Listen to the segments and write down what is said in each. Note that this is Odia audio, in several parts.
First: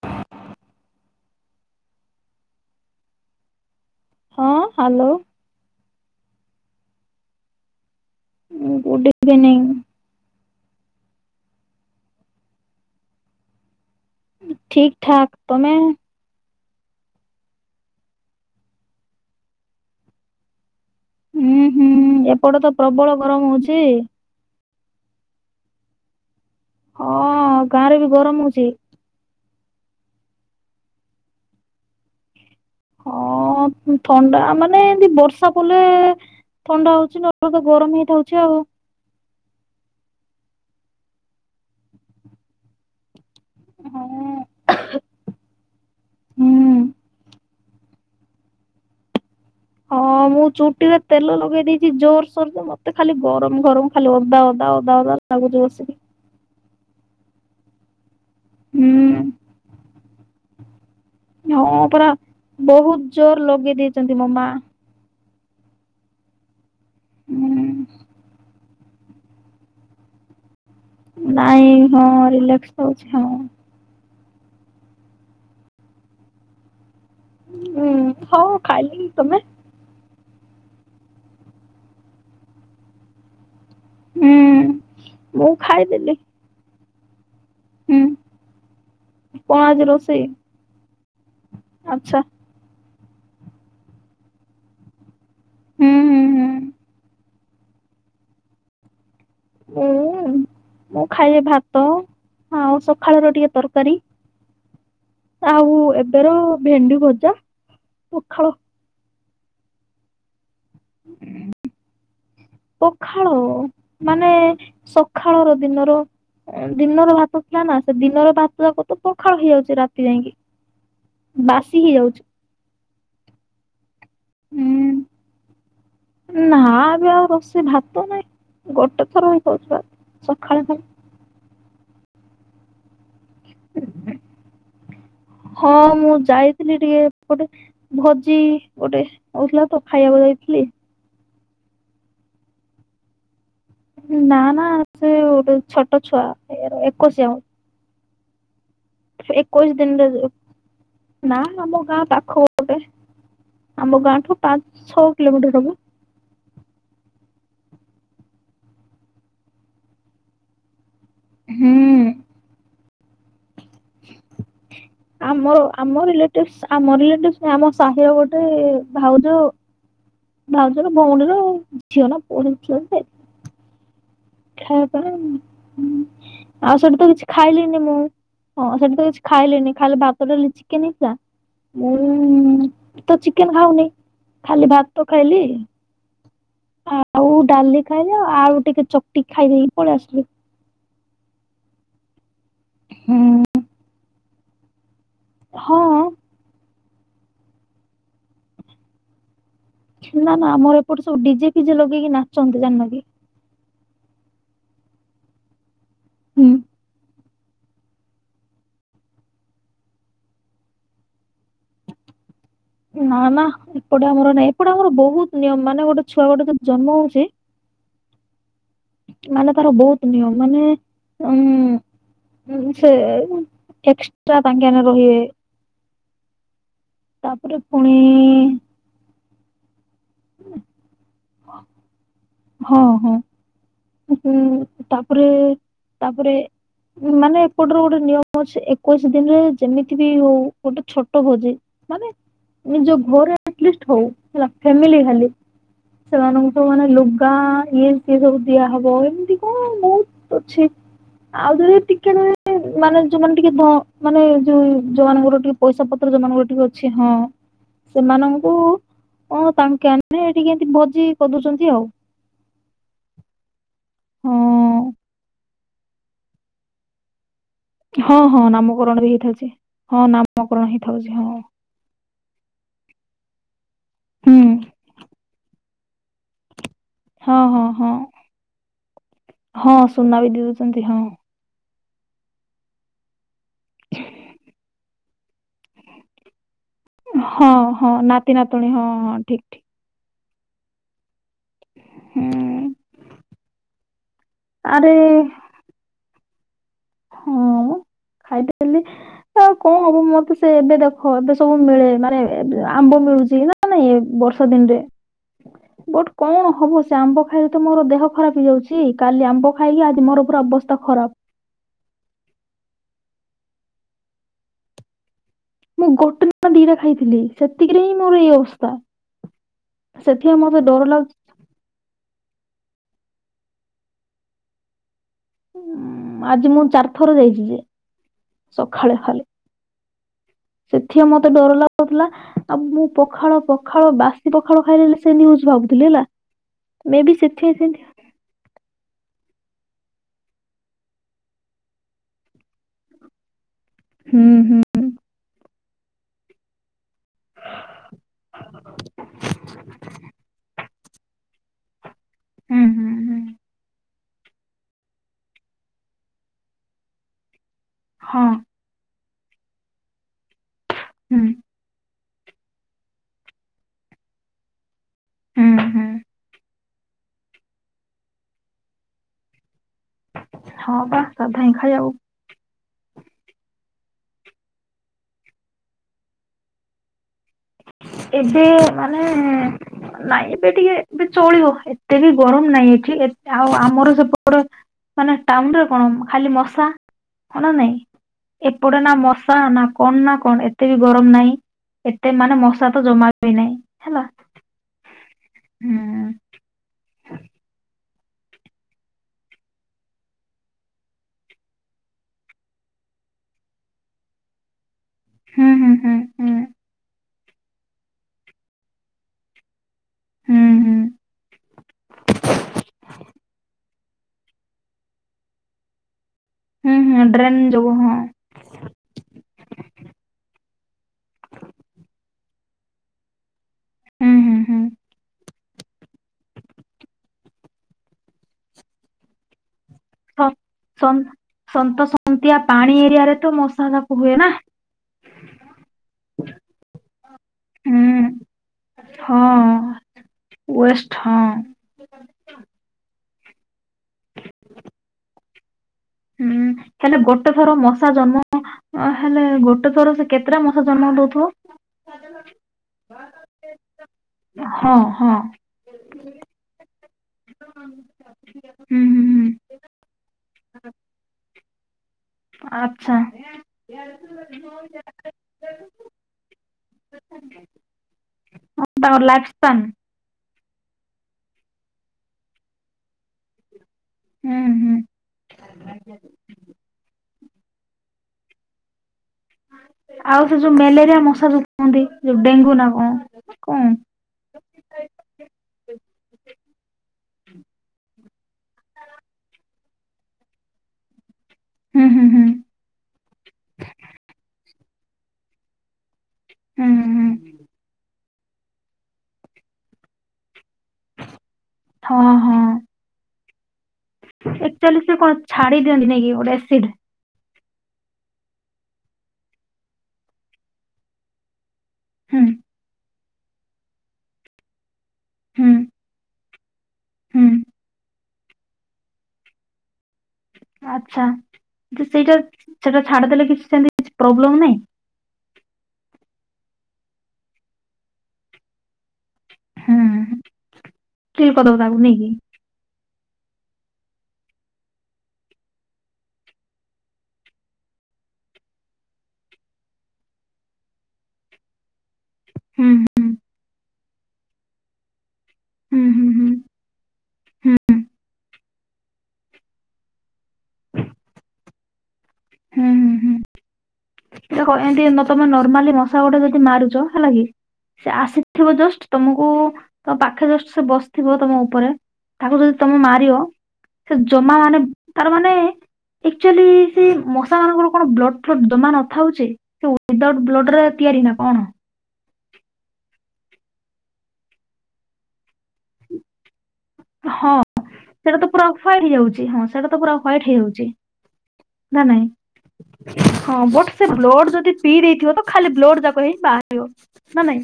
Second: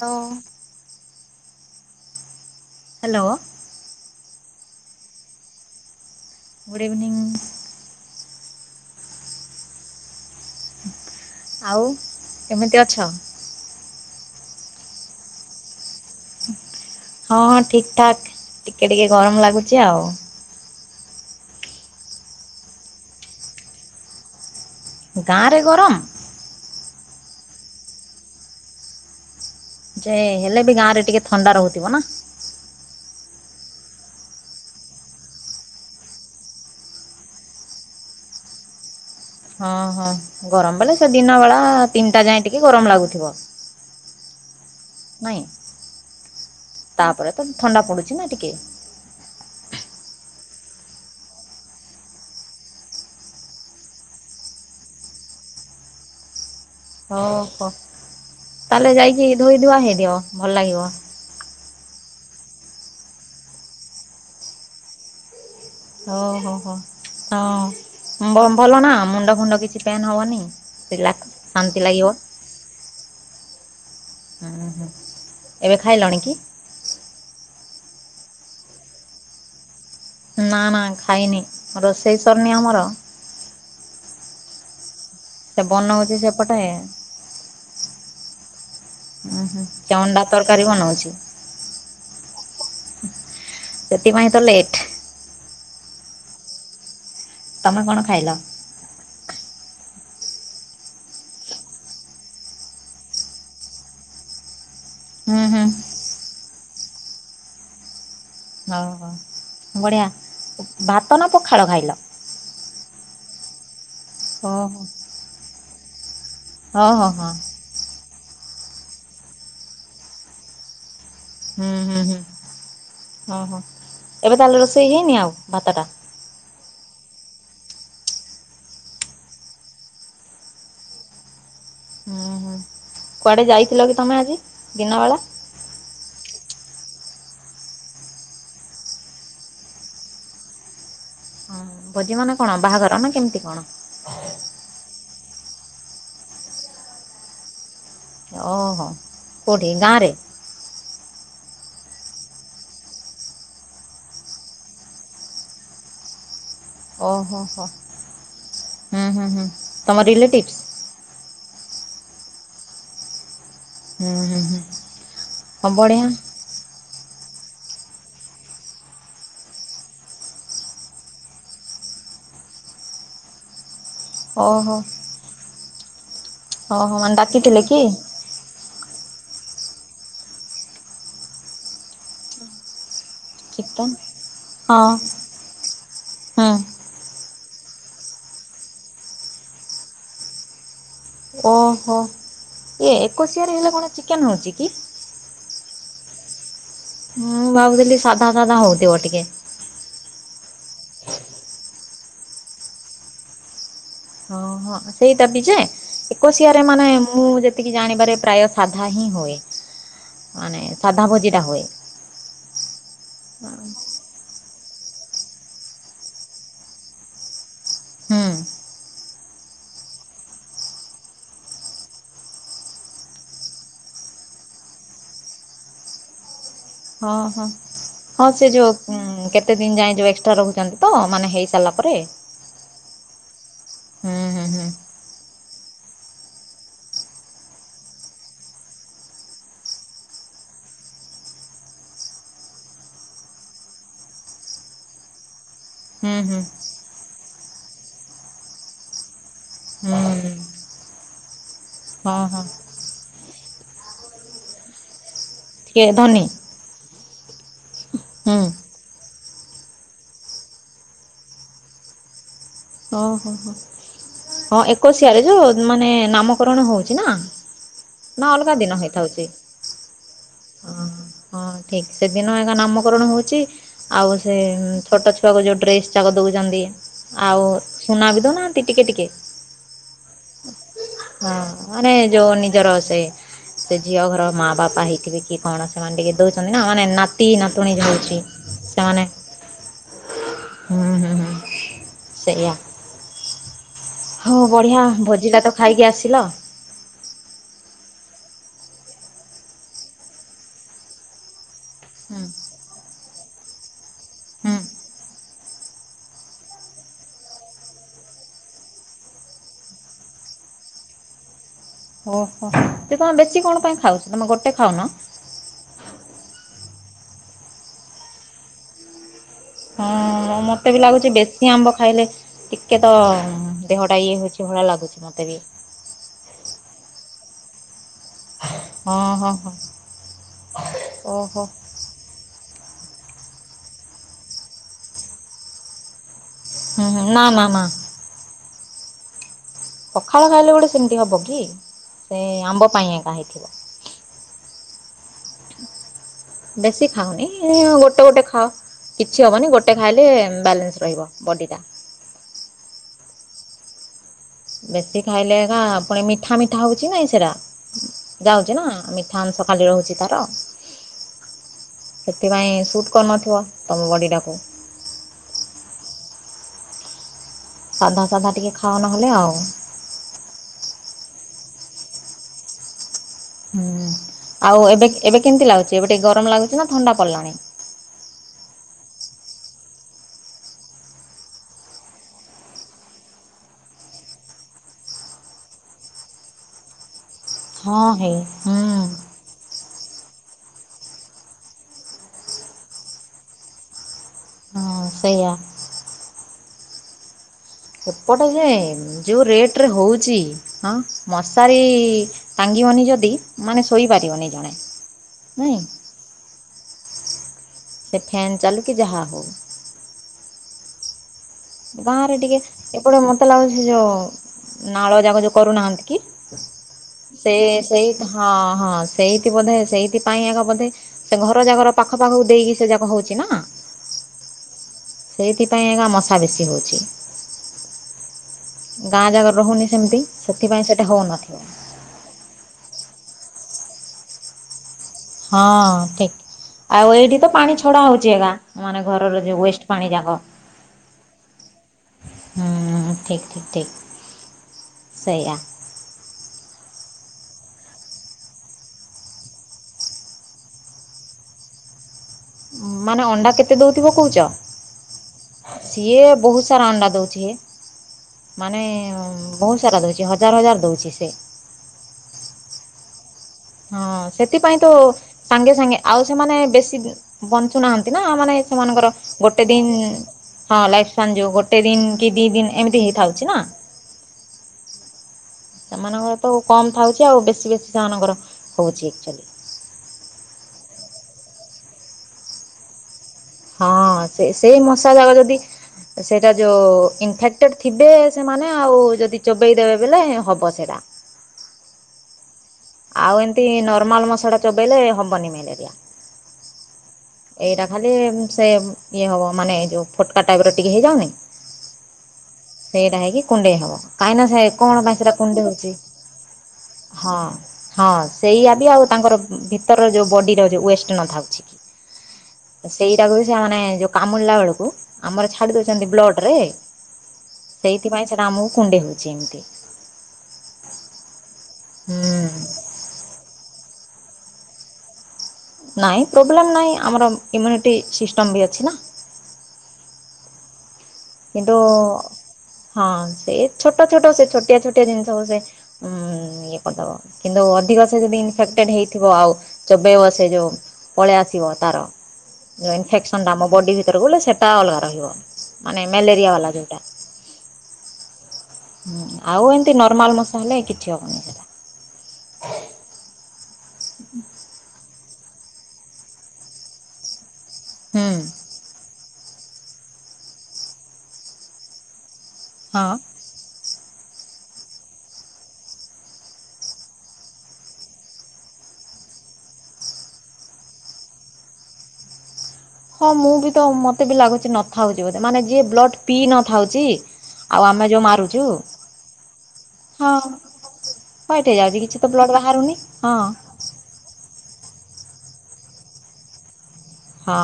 ହଁ ହାଲୋ। ହଁ hello. Good evening. Good evening. ଆଉ କେମିତି ଅଛ? ଠିକ୍ ଠାକ୍, ତମେ? ହଁ ହଁ ଠିକ୍ ଠାକ୍। ଟିକେ ଟିକେ ଗରମ ଲାଗୁଚି ଆଉ। ଏପଟେ ତ ପ୍ରବଳ ଗରମ ହଉଚି। ଗାଁରେ ଗରମ। ହଁ ଗାଁରେ ବି ଗରମ ହଉଚି। ଯେ ହେଲେ ବି ଗାଁରେ ଟିକେ ଥଣ୍ଡା ରହୁଥିବ ନା। ହଁ ଥଣ୍ଡା ମାନେ ଏମ୍ତି ବର୍ଷା ପଲେ। ଥଣ୍ଡା ହଉଚି ନ ହେଲେ ତ ଗରମ ହେଇଥାଉଚି ଆଉ। ହଁ ହଁ ଗରମ ବେଳେ, ସେ ଦିନ ବେଳା ତିନିଟା ଯାଏ ଟିକେ ଗରମ ଲାଗୁଥିବ। ନାଇଁ। ହୁଁ। ତା ପରେ ତ ଥଣ୍ଡା ପଡ଼ୁଚି ନା ଟିକେ। ହଁ [inaudible] ମୁଁ ଚୁଟିରେ ତେଲ ଲଗେଇ ଦେଇଚି ଜୋର୍ସୋରେ ମତେ ଖାଲି ଗରମ ଗରମ ଖାଲି ଓଦାଓଦା ଓଦାଓଦା ଲାଗୁଥିବ ବର୍ଷାରେ। ତା ହୁଁ ହେଲେ ଯାଇକି ଧୋଇ ଧୁଆ ହେଇଦିଅ ଭଲ ଲାଗିବ। ହଁ ପରା ବହୁତ ଜୋର ଲଗେଇ ଦେଇଚନ୍ତି, ମୋ ମା। ଓହୋ ହୋ ହୁଁ। ହୋ। ହଁ ଭଲ ନା ମୁଣ୍ଡ ଫୁଣ୍ଡ କିଛି ପେନ୍ ହବନି। ରିଲାକ୍ସ ଶାନ୍ତି ନାଇଁ ହଁ ଲାଗିବ। ରିଲାକ୍ସ ହଉଚି ହଁ। ଏବେ ଖାଇଲଣି କି? ହଉ ମୁଁ ଖାଇଲି। ତମେ? ନା ନା ଖାଇନି, ରୋଷେଇ ସରିନି ଆମର। ହୁଁ। ମୁଁ ସେ ଖାଇଦେଲି ବନଉଚି ସେପଟେ। ହୁଁ। କଣ ଆଜି ଉଁ ରୋଷେଇ? ହୁଁ। ଆଚ୍ଛା। ସେଥିପାଇଁ ତ ଲେଟ୍। ହୁଁ ହୁଁ ହୁଁ। ତମେ କଣ ଖାଇଲ? ମୁଁ ମୁଁ ଖାଇଲି ଭାତ ଆଉ ସଖାଳର ଟିକେ ତରକାରୀ। ହୁଁ ହୁଁ ଆଉ ଏବେର ଭେଣ୍ଡି ଭଜା, ପଖାଳ। ଓହଃ ବଢ଼ିଆ। ଭାତ ନା ପଖାଳ ଖାଇଲ? ପଖାଳ ମାନେ ଓହୋ ସଖାଳର ଦିନର ହଁ ହଁ ଦିନର ହଁ ଭାତ। ନା ନା ସେ ଦିନର ଭାତଯାକ ତ ପଖାଳ ହେଇଯାଉଚି ରାତି ଯାକେ। ହୁଁ ହୁଁ ହୁଁ। ଓହଃ ଏବେ ତାହେଲେ ହୁଁ। ରୋଷେଇ ହେଇନି ଆଉ ଭାତ ଟା? ନା ଏବେ ଆଉ ରୋଷେଇ ଭାତ ନାହିଁ। ଗୋଟେ ଥର ହେଇଥାଉଛି ସଖାଳେ ଖାଲି। ହୁଁ ହୁଁ। କୁଆଡେ ଯାଇଥିଲ କି ତମେ ଆଜି ଦିନବେଳା। ହଁ ମୁଁ ଯାଇଥିଲି ଟିକେ ଏପଟେ ଭୋଜି ଗୋଟେ ହେଉଥିଲା ତ ଖାଇବାକୁ ଯାଇଥିଲି। ଭୋଜିମାନେ କଣ ବାହାଘର, ନା କେମିତି କଣ? ନା ନା ସେ ଗୋଟେ ଛୋଟ ଛୁଆ ଏ-ଏକୋଇଶିଆ। ଓହୋ। କେଉଁଠି ଏକୋଇଶି ଦିନରେ ଗାଁରେ ଯୋଉ। ନାଁ ଆମ ଗାଁ ପାଖ ଗୋଟେ। ଆମ ଗାଁଠୁ ପାଞ୍ଚ ଛଅ କିଲୋମିଟର ହବ। ଓହୋ ହୋ ହୁଁ ହୁଁ ତମ ରିଲେଟିଭିସ୍। ହୁଁ। ହୁଁ ହୁଁ ହୁଁ ଆମର ହଁ ଆମ ବଢ଼ିଆ ରିଲେଟିଭ ଆମ ରିଲେଟିଭ ନୁହଁ ଆମ ସାହିର ଗୋଟେ ଭାଉଜ ଆଉ। ଭାଉଜର ଭଉଣୀର ଝିଅ ନା ପୁଅଟେ ହେଇଥିଲାଯେ ଓହୋ ଖାଇବା ପାଇଁ ଆଉ ଓହୋ ସେଠି ତ ମାନେ କିଛି ଡାକିଥିଲେ କି ଖାଇଲିନି ମୁଁ। ହଁ ସେଠିତ କିଛି ଖାଇଲିନି ଖାଲି ଭାତ, ଡାଲି, ଚିକେନ ହେଇଥିଲା ମୁଁ ମୁଁ ତ ଚିକେନ ଖାଉନି ଚିକେନ୍ ଖାଲି ହଁ ଭାତ ଖାଇଲି। ହୁଁ ଆଉ ଡାଲି ଖାଇଲି ଆଉ ଆଳୁ ଟିକେ ଚକଟିିକି ଖାଇଦେଇ ପଳେଇଆସିଲି। ଓହୋ ଏଇ ଏକୋଶିଆରେ ହେଲେ କଣ ଚିକେନ ହୋଉଚିକି। ହଁ। ମୁଁ ଭାବୁଥିଲି ସାଧା ସାଧା ହୋଉଥିବ ଟିକେ। ନାଁ ନାଁ ଆମର ଏପଟେ ସବୁ ଡିଜେ ଫିଜେ ଲଗେଇକି ନାଚନ୍ତି ଜାଣିନକି? ଓହୋ ସେଇଟାବି ଯେ ଏକୋଶିଆରେ ମାନେ ମୁଁ ଯେ ଜେତିକି ଜାଣିବାରେ ପ୍ରାୟ ସାଧା ହିଁ ହୁଏ। ମାନେ ସାଧା ଭୋଜିଟା ହୁଏ। ନାଁ ନାଁ ଏପଟେ ଆମର ନାହିଁ ଏପଟେ ଆମର ବହୁତ ନିୟମ ମାନେ ଗୋଟେ ଛୁଆ ଗୋଟେ ଯଦି ଜନ୍ମ ହୋଉଚି ହୁଁ। ମାନେ ତାର ବହୁତ ନିୟମ ମାନେ ଉଁ ହୁଁ ସେ ଏକ୍ସଟ୍ରା ତାଙ୍କେ ଆନେ ରହିବେ। ହଁ ହଁ ତାପରେ ହଁ ପୁଣି ସେ ଯୋଉ ହୁଁ କେତେ ଦିନ ଯାଏ ଯୋଉ ଏକ୍ସଟ୍ରା ରହୁଛନ୍ତି ତ ମାନେ ହେଇସାରିଲା ପରେ। ହଁ ହଁ। ହୁଁ ତାପରେ ତାପରେ ମାନେ ଏପଟର ଗୋଟେ ନିୟମ ଅଛି ଏକୋଇଶି ଦିନରେ ଯେମିତିବି ହୋଉ ଗୋଟେ ଛୋଟ ଭୋଜି ମାନେ ନିଜ ଘରେ ଆଟିଲିସ୍ଟ ହଉ ହେଲା ଫ୍ୟାମିଲୀ ଖାଲି ହୁଁ ହୁଁ ସେମାନଙ୍କୁ ସବୁ ମାନେ ଲୁଗା ଇଏ ସିଏ ସବୁ ଦିଆହବ ଏମିତି କଣ ହୁଁ। ବହୁତ୍ ଅଛି। ଆଉ ଯଦି ଟିକେ ହଁ ହଁ ଟେ ମାନେ ଯୋଉମାନେ ଟିକେ ଧ ମାନେ ଯୋଉ ଯୋଉମାନାନଙ୍କର ଟିକେ ପଇସା ପତ୍ର ଯୋଉମାନଙ୍କର ଟିକେ ଅଛି ହଁ ହୁଁ ସେମାନଙ୍କୁ ହଁ ତାଙ୍କେ ଆଣି ଟିକେ ଏମତି ଭୋଜି କରିଦୋଉଛନ୍ତି ଆଉ। ଓହୋ ହଁ ଏକୋସିିଆରେ ଯୋଉ ମାନେ ନାମକରଣ ହୋଉଛି ନାଁ। ହଁ ହଁ ନାମକରଣ ବି ହେଇଥାଉଛି ହଁ ନାମକରଣ ହେଇଥାଉଛି ହଁ। ଠିକ୍ ସେଦିନ ଏକା ନାମକରଣ ହୋଉଛି ଆଉ ହୁଁ ସେ ଛୋଟ ଛୁଆକୁ ଯୋଉ ଡ୍ରେସ୍ ଯାକ ଦୋଉଛନ୍ତି ହଁ ଆଉ ହଁ ହଁ ସୁନା ବି ଦୋଉ ନାହାଁନ୍ତି ଟିକେ ଟିକେ ହଁ ସୁନା ବି ଦେଇ ଦଉଛନ୍ତି ହଁ। ମାନେ ଯୋଉ ନିଜର ସେ ସେଝିଅ ଘର ମା ବାପା ହେଇଥିବେ କି କଣ ସେମାନେ ଟିକେ ଦୋଉଚନ୍ତି ନା ମାନେ ନାତି ହଁ ନାତୁଣୀ ଜୋ ହଁ ହୋଉଚି ନାତି ନାତୁଣୀ ହଁ ସେମାନେ ହଁ ଠିକ ଠିକ ହୁଁ ହୁଁ ହୁଁ ସେୟା। ହୁଁ ହଁ ବଢିଆ ଆରେ ଭୋଜିଟା ତ ଖାଇକି ଆସିଲ। ହଁ ମଁ ଖାଇଦେଲି। ଆଉ କଣ ହବ ମୋର ତ ସେ ଏବେ ଦେଖ ଏବେ ସବୁ ମିଳେ ମାନେ ହୁଁ ଆମ୍ବ ମିଳୁଛି ନାଁ। ନାଇଁ ଏ ବର୍ଷା ଦିନରେ [unintelligible] ବଟ କଣ ହବ ସେ ଆମ୍ବ ଖାଇଲେ ତ ମୋର ଦେହ ଖରାପ ହେଇଯାଉଛି କାଲି ଆମ୍ବ ଖାଇକି ଆଜି ମୋର ପୁରା ଅବସ୍ଥା ଖରାପ୍। ଓହୋ। ସେତମେ ବେଶି କଣ ପାଇଁ ଖାଉଚ ତମେ ଗୋଟେ ଖାଉନ। ମୁଁ ଗୋଟେନା ଦିଟା ଖାଇଥିଲି ସେତିକିରେହିଁ ମୋର ଏଇ ଅବସ୍ଥା। ହଁ ସେଥିପାଇଁ ଆଉ ମତେ ଡର ମତେବି ଲାଗୁଛି ଲାଗୁଚି ବେଶ୍ ସି ଆମ୍ବ ଖାଇଲେ ଟିକେତ ଦେହଟା ଇଏ ହେଉଚି ଭଳିଆ ଲାଗୁଚି ମୋତେବି। ଉଁ ଆଜି ମୁଁ ଚାରି ଥର ଯାଇଚିଯେ। ସକାଳେ ହଁ ଖାଲି ହଁ ହଁ ସେଥିରେମତେ ଓହୋ ଡରଲା ଥିଲା ଆଉ ମୁଁ ପଖାଳ ପଖାଳ ବାସି ପଖାଳ ଖାଇଦେଲି ସେନାଗି ହୋଉଚି ଭାବୁଥିଲି ହେଲା ହୁଁ ହୁଁ ମେବି ନା ନା ସେଥିରେ ନା ସେମି ପଖାଳ ଖାଇଲେ ଗୋଟେ ସେମିତି ହବକି ସେଆମ୍ବ ପାଇଁ ଏକା ହେଇଥିବ। ହୁଁ ହୁଁ। ବେଶି ଖାଉନି ଗୋଟେ ଗୋଟେ ଖାଅ କିଛି ହବନି ଗୋଟେ ଖାଇଲେ ବାଲାନ୍ସ ରହିବ ବଡ଼ିଟା। ହୁଁ ଉଁ। ବେଶୀ ଖାଇଲେ ଏକା ପୁଣି ମିଠା ମିଠା ହଉଚି ନାଇଁ ସେରା ହଁ ଯାଉଚିନା ମି ଫଥନ୍ ସକାଳେ ରହୁଚି ତାର ହୁଁ ହୁଁ। ସେଥିପାଇଁ ସୁଟ୍ କରିନଥିବ ତମ ବଡିଟାକୁ। ହୁଁ ହୁଁ। ସାଧା ସାଧା ଟିକେ ଖାଅ ନହେଲେ ଆଉ। ହଁପା ସାଧାଇଁ ଖାଇବାକୁ ହୁଁ ଆଉ ଏବେ ଏବେ କେମିତି ଲାଗୁଚି ଏବେ ଟିକେ ଗରମ ଲାଗୁଚିନା ଥଣ୍ଡା ପଡ଼ିଲାଣି? ଏବେ ମାନେ ନାଇଁ ଏବେ ଟିକେ ଏବେ ଚଳିବ ଏତେବି ଗରମ ନାଇଁ ଏଠି ଆଉ ଆମର ସେପଟେ ମାନେ ଟାଉନରେ କଣ ଖାଲି ମଶା ହନା ହଁ ହେଇ ନାଇଁ ହୁଁ ଏପଟେ ନା ମଶା ନା କଣନା କଣ ଏତେବି ଗରମ ନାଇଁ ଏତେ ମାନେ ମଶାତ ଜମାବି ନାଇଁ ହେଲା। ହଁ ସେଇଆ। ହୁଁ। ଏପଟେଯେ ଯଉ ରେଟରେ ହଉଚି ହଁ ମଶାରୀ ଟାଙ୍ଗିବନି ଯଦି ମାନେ ଶୋଇପାରିବନି ଜଣେ। ହୁଁ ନାଇଁ। ହୁଁ ହୁଁ ହୁଁ ସେ ଫେନ୍ ଚାଲୁକି ଯାହା ହଉ। ହୁଁ ହୁଁ। ଗାଁରେ ଟିକେ ଏପଟେ ମତେ ଲାଗୁଚି ସେଯୋଉ ନାଳ ଜାଗ କରୁନାହାନ୍ତିକି ହୁଁ ହୁଁ ସେ ଡ୍ରେନ୍ ଯୋଗୁ ସେଇ ହଁ ହଁ ସେଇଠି ବୋଧେ ସେଇଥିପାଇଁ ଆଗା ବୋଧେ ସେ ଘର ଜାକର ପାଖ ପାଖକୁ ଦେଇକି ସେଯାକ ହଉଚିନା। ହୁଁ ହୁଁ ହୁଁ। ସେଥିପାଇଁ ଆଗା ମଶା ବେଶୀ ହଉଚି। ଗାଁ ଜାଗାରେ ରହୁନି ସେମିତି ସେଥିପାଇଁ ସେଟା ହଉନଥିବ। ଏମିତିଆ ପାଣି ଏରିଆରେତ ମଶା ଯାକ ହୁଏନା? ହଁ ଠିକ୍। ଆଉ ଏଇଠିତ ପାଣି ହୁଁ ଛଡା ହଉଚି ଏଗା ମାନେ ଘରର ଯୋଉ ୱେଷ୍ଟ ପାଣି ଯାକ। ୱଷ୍ଠ ହଁ। ହୁଁ ଠିକ୍ ଠିକ୍ ଠିକ୍ ସେଇଆ। ହୁଁ ହେଲେ ଗୋଟେ ଥର ମଶା ଜନ୍ମ ଅ ହେଲେ ଗୋଟେ ଥର ସେ କେତେଟା ମଶା ଜନ୍ମ ଦଉଥିବ? ମାନେ ଅଣ୍ଡା କେତେ ଦଉଥିବ କହୁଛ ହଁ ହଁ ସିଏ ବହୁତ୍ ସାରା ଅଣ୍ଡା ଦଉ ମାନେ ହୁଁ ହୁଁ ହୁଁ ବହୁତ୍ ସାରା ଦଉଛି ହଜାର ହଜାର ଦଉଛି ସେ। ଆ ହଁ ସେଥିପାଇଁ ତ ସାଙ୍ଗେ ସାଙ୍ଗେ ଆଉ ସେମାନେ ବେଶୀ ବଞ୍ଚୁନାହାନ୍ତି ନା ମାନେ ସେମାନଙ୍କର ତାଙ୍କର ଲାଇଫ ଗୋଟେ ସ୍ପାନ୍ ଦିନ୍ ହଁ ଲାଇଫ୍ [unintelligible] ଯୋଉ ଗୋଟେ ଦିନ କି ଦି ଦିନ ଏମିତି ହେଇଥାଉଛି ନା। ହୁଁ ହୁଁ। ସେମାନଙ୍କର ତ କମ୍ ଥାଉଛି ଆଉ ବେଶୀ ବେଶୀ ସେମାନଙ୍କର ହଉଛି। ଆଉ ସେ ଯୋଉ ମ୍ୟାଲେରିଆ ମଶା ଯୋଉ କୁହନ୍ତି ଯୋଉ ଡେଙ୍ଗୁ ନା କଣ? କଣ ହଁ ସେ ସେଇ ମଶା ଯାକ ଯଦି ସେଇଟା ଯୋଉ ଇନଫେକ୍ଟେଡ ଥିବେ ସେମାନେ ଆଉ ଯଦି ଚୋବେଇ ଦେବେ ବେଲେ ହବ ସେଇଟା। ହୁଁ ହୁଁ ହୁଁ। ଆଉ ଏମିତି ନର୍ମାଲ [unintelligible] ଚୋବାଇଲେ ହବନି ମ୍ୟାଲେରିଆ। ହୁଁ ହୁଁ। ଏଇଟା ଖାଲି ସେ ଇଏ ହବ ମାନେ ଯୋଉ ଫୋଟକା ଟାଇପ୍ ର ଟିକେ ହେଇଯାଉନି। ହଁ ହଁ। ସେଇଟା ହେଇକି କୁଣ୍ଡେଇ ହବ କାହିଁକି ନା ସେ ଆକ୍ଚୁଆଲି କଣ ସେ ପାଇଁ ସେଟା କୁଣ୍ଡେଇ ଛାଡି ହଉଛି? ଦିଅନ୍ତି ନାଇଁ କି ଗୋଟେ ଏସିଡ୍ ହଁ ହଁ ସେଇଆ ବି ଆଉ ତାଙ୍କର ଭିତର ଯୋଉ ବଡି଼ ର ଯୋଉ ୱେଷ୍ଟ ନଥାଉଛି। ହୁଁ। ସେଇଟାକୁ ବି ସେ ମାନେ ଯୋଉ କାମୁଡିଲା ବେଳକୁ ଆମର ହୁଁ ଛାଡି ଦଉଛନ୍ତି ବ୍ଲଡ଼ ରେ ହୁଁ ସେଇଥିପାଇଁ ସେଟା ଆମକୁ କୁଣ୍ଡେଇ ହଉଛି ଏମତି। ଆଚ୍ଛା ସେଇଟା ହୁଁ ସେଟା ଛାଡିଦେଲେ କିଛି ସେମତି ପ୍ରୋବ୍ଲେମ୍ ନାହିଁ? ନାଇଁ ପ୍ରୋବ୍ଲେମ୍ ନାହିଁ ଆମର ଇମ୍ୟୁନିଟି ସିଷ୍ଟମ ବି ଅଛି ନା। ହୁଁ। କିଲ୍ କିନ୍ତୁ କରିଦବ ତାକୁ ନେଇକି ହଁ ସେ ଛୋଟ ଛୋଟ ସେ ଛୋଟିଆ ଛୋଟିଆ ଜିନିଷ [unintelligible] ଉଁ ଇଏ କରିଦବ କିନ୍ତୁ ଅଧିକ ସେ ଯଦି ଇନଫେକ୍ଟେଡ଼୍ ହେଇଥିବ ଆଉ ଚୋବେଇବ ସେ ଯୋଉ ପଳେଇ ଆସିବ ତାର ହୁଁ ଯୋଉ ହୁଁ ଇନଫେକ୍ସନଟା ଆମ ବଡି ଭିତରକୁ ବଲେ ସେଟା ଅଲଗା ରହିବ। ମାନେ ହୁଁ ହୁଁ ହୁଁ। ମ୍ୟାଲେରିଆ ବାଲା ଯୋଉଟା। ହଁ ଆଉ ଏମତି ନର୍ମାଲ ମଶା ହେଲେ କିଛି ହବନି ସେଟା। ସେଟା କଣ ଏମିତି ତମେ ନର୍ମାଲି ମଶା ଗୋଟେ ଯଦି ମାରୁଛ ହେଲା କି ସେ ହୁଁ ଆସିଥିବ ଜଷ୍ଟ୍ ତମକୁ ତ ପାଖେ ଜଷ୍ଟ ସେ ବସିଥିବ ତମ ଉପରେ ତାକୁ ଯଦି ତମେ ହଁ। ମାରିବ ସେ ଜମା ମାନେ ତାର ମାନେ ଆଚୁଆଲି ସେ ମଶା ମାନଙ୍କର କଣ ବ୍ଲଡ଼ ଫ୍ଲଡ଼ ଜମା ଥାଉଚି ଉଇ ଦାଉଟ୍ ବ୍ଲଡ଼ ରେ ତିଆରି ନା କଣ। ମୁଁ ବି ତ ମତେ ବି ଲାଗୁଛି ନଥାଉଛି ବୋଧେ ମାନେ ଯିଏ ବ୍ଲଡ଼ ପିଇ ନଥାଉଛି। ହଁ ଆଉ ଆମେ ଯୋଉ ସେଇଟା ତ ମାରୁଛୁ ପୁରା ହ୍ୱାଇଟ୍ ହେଇଯାଉଛି ସେଇଟା ତ ପୁରା ହଁ। ହ୍ୱାଇଟ୍ ହେଇଯାଉଛି ହ୍ବାଇଟ୍ ହେଇ ନା ଯାଉଛି ନାଇଁ? କିଛି ତ ବ୍ଲଡ଼ ବାହାରୁନି ହଁ। ହଁ ବଟ୍ ସେ ବ୍ଲଡ଼ ଯଦି ପିଇ ଦେଇଥିବ ତ ଖାଲି ବ୍ଲଡ଼ ଯାକ ହିଁ ବାହାରିବ। ନା ହଁ ନାଇଁ?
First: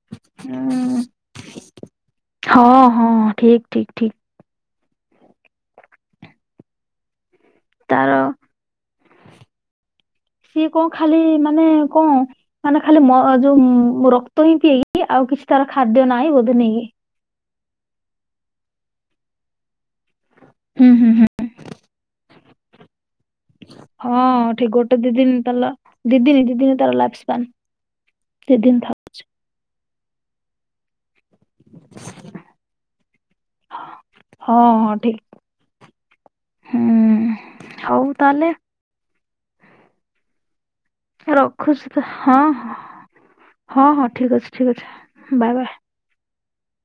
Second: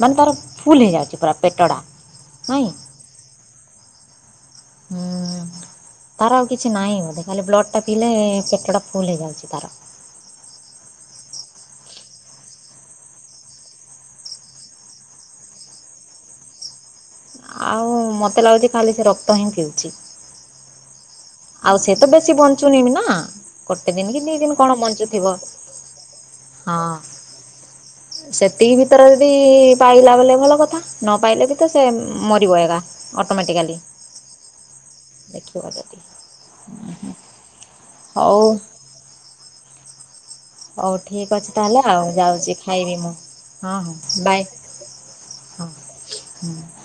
ମାନେ ତାର ଫୁଲ୍ ହୁଁ ହେଇଯାଉଛି ପୁରା ପେଟଡ଼ା। ହଁ ହଁ ଠିକ୍ ଠିକ୍ ଠିକ୍। ହୁଁ ତାର ଆଉ କିଛି ନାହିଁ ବୋଧେ ଖାଲି ବ୍ଲଡ଼ ପିଇଲେ ତାର ପେଟ ଟା ଫୁଲ୍ ହେଇଯାଉଛି ତାର। ସିଏ କଣ ଖାଲି ମାନେ କଣ ମାନେ ଖାଲି ମ ଯୋଉ ରକ୍ତ ହିଁ ପିଇକି ଆଉ କିଛି ତାର ଖାଦ୍ୟ ନାହିଁ ବୋଧେ ନେଇକି। ଆଉ ମତେ ଲାଗୁଛି ଖାଲି ସେ ରକ୍ତ ହିଁ ପିଉଛି। ହଁ ହଁ ହଁ। ଆଉ ସେ ତ ବେଶୀ ବଞ୍ଚୁନି ବି ନା ଗୋଟେ ଦିନ କି ଦି ହଁ ଦିନ ଠିକ କଣ ଗୋଟେ ଦି ବଞ୍ଚୁଥିବ ଦିନ ତାଲା ଦି ଦିନ ଦି ଦିନ ହଁ। ତାର ଲାଇଫ ସ୍ପାନ ଦି ସେତିକି ଦିନ ଥାଉ ଭିତରେ ଯଦି ପାଇଲା ବଲେ ଭଲ କଥା। ନ ପାଇଲେ ବି ତ ସେ ମରିିବ ଏଗା ଅଟୋମେଟିକାଲି। ହଁ ହଁ ଠିକ ଦେଖିବା ଯଦି ମ-ମ ହଁ। ହୁଁ ହଉ ତାହେଲେ ହଉ ଠିକ୍ ଅଛି ତାହେଲେ ରଖୁଛି ତ ଆଉ ହଁ ଯାଉଛି ହଁ ଖାଇବି ମୁଁ। ହଁ ହଁ ଠିକ ବାଏ ଅଛି ଠିକ ଅଛି ବାଏ ବାଏ। ହଁ ହଁ।